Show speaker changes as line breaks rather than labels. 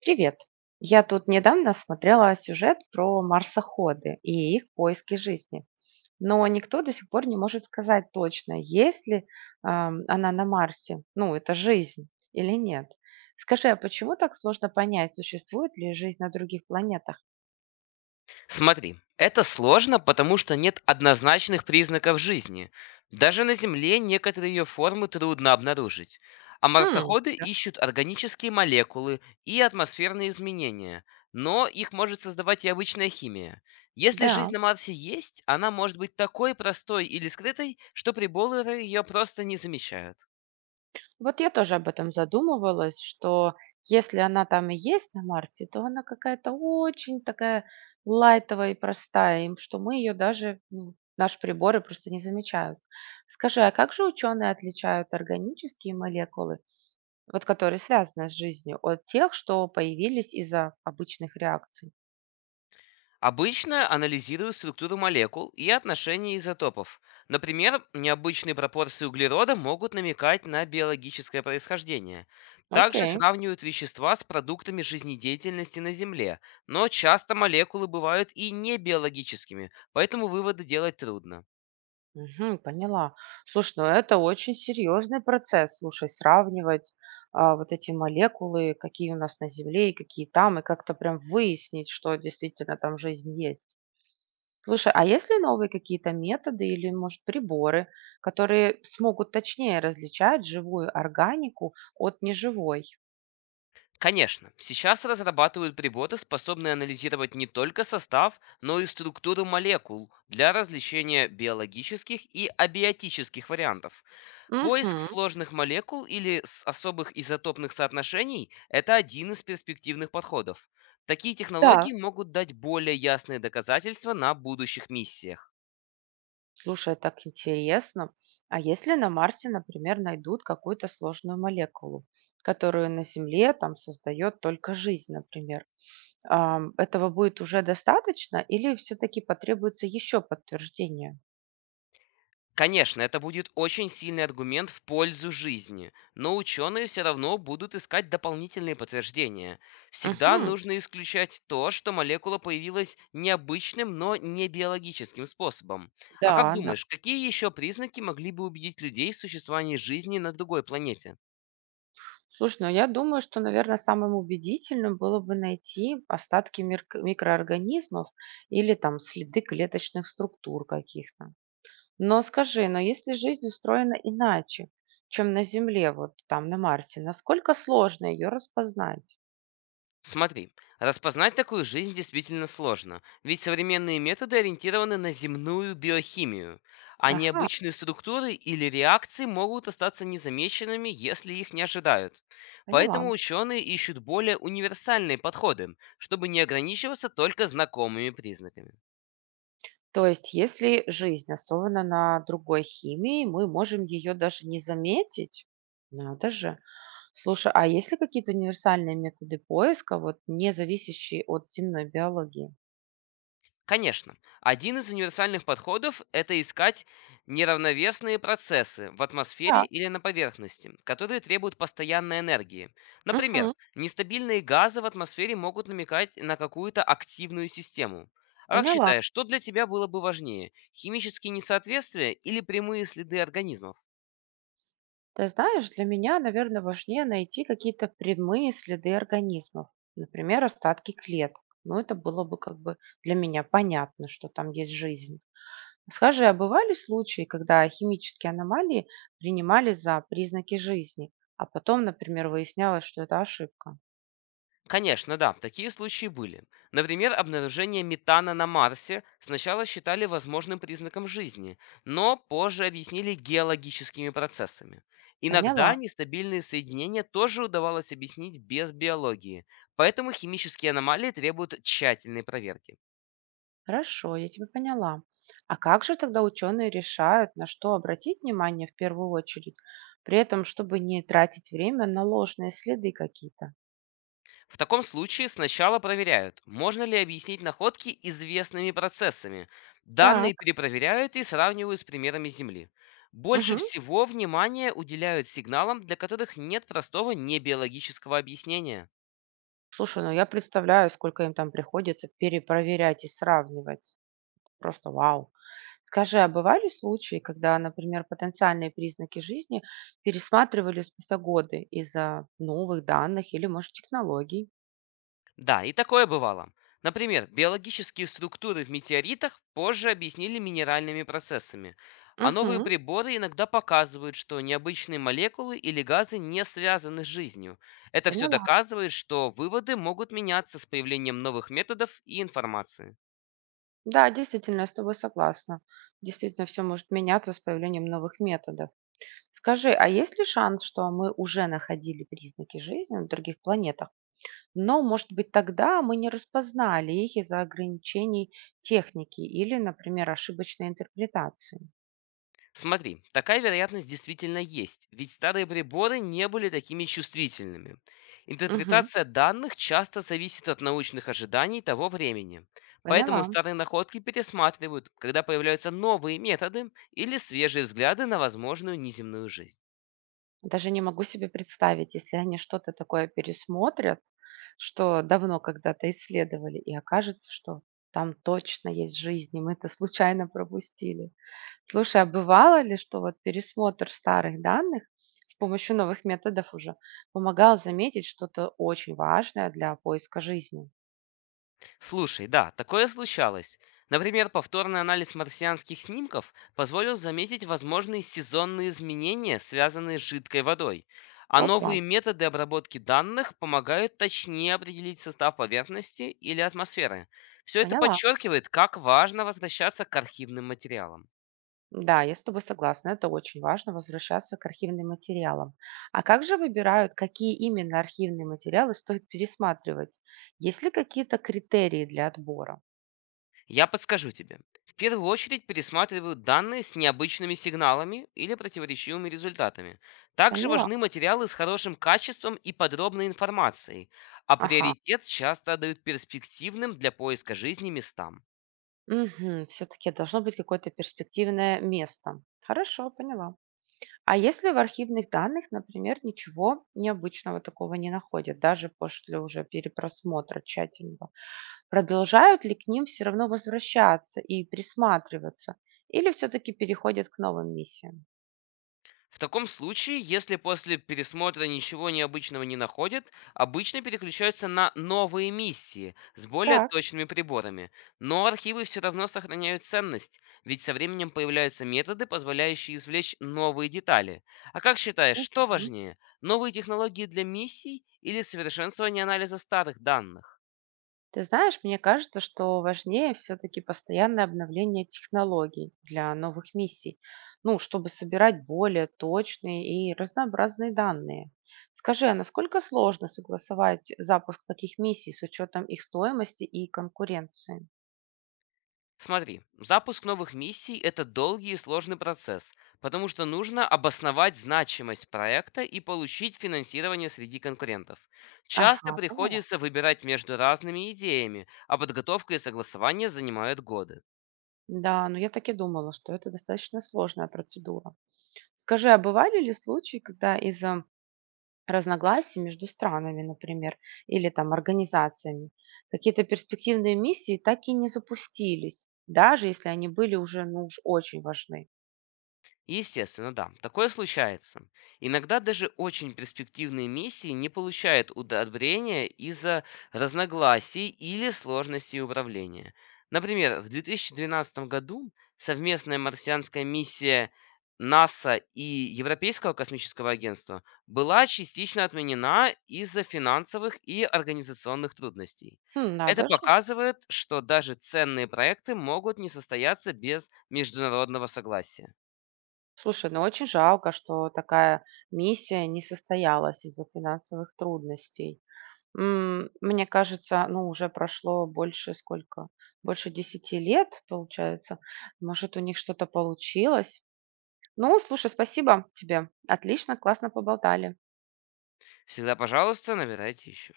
Привет. Я тут недавно смотрела сюжет про марсоходы и их поиски жизни. Но никто до сих пор не может сказать точно, есть ли она на Марсе, ну, это жизнь или нет. Скажи, а почему так сложно понять, существует ли жизнь на других планетах?
Смотри, это сложно, потому что нет однозначных признаков жизни. Даже на Земле некоторые ее формы трудно обнаружить. А
Хм.
марсоходы
Да.
ищут органические молекулы и атмосферные изменения, но их может создавать и обычная химия. Если
Да.
жизнь на Марсе есть, она может быть такой простой или скрытой, что приборы ее просто не замечают.
Вот я тоже об этом задумывалась, что если она там и есть на Марсе, то она какая-то очень такая лайтовая и простая, им что мы ее даже, ну, наши приборы просто не замечают. Скажи, а как же ученые отличают органические молекулы, вот которые связаны с жизнью, от тех, что появились из-за обычных реакций?
Обычно анализируют структуру молекул и отношения изотопов. Например, необычные пропорции углерода могут намекать на биологическое происхождение. Также
Окей.
сравнивают вещества с продуктами жизнедеятельности на Земле, но часто молекулы бывают и не биологическими, поэтому выводы делать трудно.
Мгм, поняла. Слушай, ну это очень серьезный процесс. Слушай, сравнивать вот эти молекулы, какие у нас на Земле и какие там, и как-то прям выяснить, что действительно там жизнь есть. Слушай, а есть ли новые какие-то методы или, может, приборы, которые смогут точнее различать живую органику от неживой?
Конечно, сейчас разрабатывают приборы, способные анализировать не только состав, но и структуру молекул для различения биологических и абиотических вариантов.
Угу,
Поиск сложных молекул или особых изотопных соотношений — это один из перспективных подходов. Такие
да.
технологии могут дать более ясные доказательства на будущих миссиях.
Слушай, так интересно. А если на Марсе, например, найдут какую-то сложную молекулу, которую на Земле там создает только жизнь, например, этого будет уже достаточно или все-таки потребуется еще подтверждение?
Конечно, это будет очень сильный аргумент в пользу жизни, но ученые все равно будут искать дополнительные подтверждения. Всегда
Мгм.
нужно исключать то, что молекула появилась необычным, но не биологическим способом. А как
Да, да.
думаешь, какие еще признаки могли бы убедить людей в существовании жизни на другой планете?
Слушай, ну я думаю, что, наверное, самым убедительным было бы найти остатки микроорганизмов или там следы клеточных структур каких-то. Но скажи, но если жизнь устроена иначе, чем на Земле, вот там на Марсе, насколько сложно ее распознать?
Смотри, распознать такую жизнь действительно сложно, ведь современные методы ориентированы на земную биохимию, а
Ага,
необычные структуры или реакции могут остаться незамеченными, если их не ожидают. Поэтому
поняла.
ученые ищут более универсальные подходы, чтобы не ограничиваться только знакомыми признаками.
То есть, если жизнь основана на другой химии, мы можем ее даже не заметить? Надо же. Слушай, а есть ли какие-то универсальные методы поиска, вот не зависящие от земной биологии?
Конечно, один из универсальных подходов — это искать неравновесные процессы в атмосфере
Так,
или на поверхности, которые требуют постоянной энергии.
мгм,
Например, нестабильные газы в атмосфере могут намекать на какую-то активную систему. А как
поняла.
считаешь, что для тебя было бы важнее — химические несоответствия или прямые следы организмов?
Ты знаешь, для меня, наверное, важнее найти какие-то прямые следы организмов, например, остатки клеток. Ну, это было бы как бы для меня понятно, что там есть жизнь. Скажи, а бывали случаи, когда химические аномалии принимали за признаки жизни, а потом, например, выяснялось, что это ошибка?
Конечно, да, такие случаи были. Например, обнаружение метана на Марсе сначала считали возможным признаком жизни, но позже объяснили геологическими процессами. Иногда
Поняла.
нестабильные соединения тоже удавалось объяснить без биологии, поэтому химические аномалии требуют тщательной проверки.
Хорошо, я тебя поняла. А как же тогда ученые решают, на что обратить внимание в первую очередь, при этом, чтобы не тратить время на ложные следы какие-то?
В таком случае сначала проверяют, можно ли объяснить находки известными процессами. Данные
Так.
перепроверяют и сравнивают с примерами Земли. Больше
Мгм.
всего внимания уделяют сигналам, для которых нет простого небиологического объяснения.
Слушай, ну я представляю, сколько им там приходится перепроверять и сравнивать. Просто вау. Скажи, а бывали случаи, когда, например, потенциальные признаки жизни пересматривали спустя годы из-за новых данных или, может, технологий?
Да, и такое бывало. Например, биологические структуры в метеоритах позже объяснили минеральными процессами, а новые
Угу,
приборы иногда показывают, что необычные молекулы или газы не связаны с жизнью. Это все
поняла.
доказывает, что выводы могут меняться с появлением новых методов и информации.
Да, действительно, я с тобой согласна. Действительно, все может меняться с появлением новых методов. Скажи, а есть ли шанс, что мы уже находили признаки жизни на других планетах? Но, может быть, тогда мы не распознали их из-за ограничений техники или, например, ошибочной интерпретации.
Смотри, такая вероятность действительно есть, ведь старые приборы не были такими чувствительными.
Мгм.
Интерпретация данных часто зависит от научных ожиданий того времени. Поэтому
Поняла.
старые находки пересматривают, когда появляются новые методы или свежие взгляды на возможную неземную жизнь.
Даже не могу себе представить, если они что-то такое пересмотрят, что давно когда-то исследовали, и окажется, что там точно есть жизнь, и мы это случайно пропустили. Слушай, а бывало ли, что вот пересмотр старых данных с помощью новых методов уже помогал заметить что-то очень важное для поиска жизни?
Слушай, да, такое случалось. Например, повторный анализ марсианских снимков позволил заметить возможные сезонные изменения, связанные с жидкой водой. А
Опа!
новые методы обработки данных помогают точнее определить состав поверхности или атмосферы. Все это
Поняла.
подчеркивает, как важно возвращаться к архивным материалам.
Да, я с тобой согласна. Это очень важно, возвращаться к архивным материалам. А как же выбирают, какие именно архивные материалы стоит пересматривать? Есть ли какие-то критерии для отбора?
Я подскажу тебе. В первую очередь пересматриваю данные с необычными сигналами или противоречивыми результатами. Также
Поняла.
важны материалы с хорошим качеством и подробной информацией, а
Ага.
приоритет часто дают перспективным для поиска жизни местам.
Все-таки должно быть какое-то перспективное место. Хорошо, поняла. А если в архивных данных, например, ничего необычного такого не находят, даже после уже перепросмотра тщательного? Продолжают ли к ним все равно возвращаться и присматриваться, или все-таки переходят к новым миссиям?
В таком случае, если после пересмотра ничего необычного не находят, обычно переключаются на новые миссии с более
Так.
точными приборами. Но архивы все равно сохраняют ценность, ведь со временем появляются методы, позволяющие извлечь новые детали. А как считаешь, что
Мгм.
важнее, новые технологии для миссий или совершенствование анализа старых данных?
Ты знаешь, мне кажется, что важнее все-таки постоянное обновление технологий для новых миссий, ну, чтобы собирать более точные и разнообразные данные. Скажи, а насколько сложно согласовать запуск таких миссий с учетом их стоимости и конкуренции?
Смотри, запуск новых миссий — это долгий и сложный процесс, потому что нужно обосновать значимость проекта и получить финансирование среди конкурентов. Часто
Ага, поняла.
приходится выбирать между разными идеями, а подготовка и согласование занимают годы.
Да, но я так и думала, что это достаточно сложная процедура. Скажи, а бывали ли случаи, когда из-за разногласий между странами, например, или там организациями, какие-то перспективные миссии так и не запустились, даже если они были уже, ну уж очень важны?
Естественно, да, такое случается. Иногда даже очень перспективные миссии не получают удобрения из-за разногласий или сложностей управления. Например, в 2012 году совместная марсианская миссия НАСА и Европейского космического агентства была частично отменена из-за финансовых и организационных трудностей.
Хм,
Это
надо же.
показывает, что даже ценные проекты могут не состояться без международного согласия.
Слушай, ну очень жалко, что такая миссия не состоялась из-за финансовых трудностей. Мне кажется, ну уже прошло больше сколько? Больше 10 лет, получается. Может, у них что-то получилось? Ну, слушай, спасибо тебе. Отлично, классно поболтали.
Всегда пожалуйста, набирайте еще.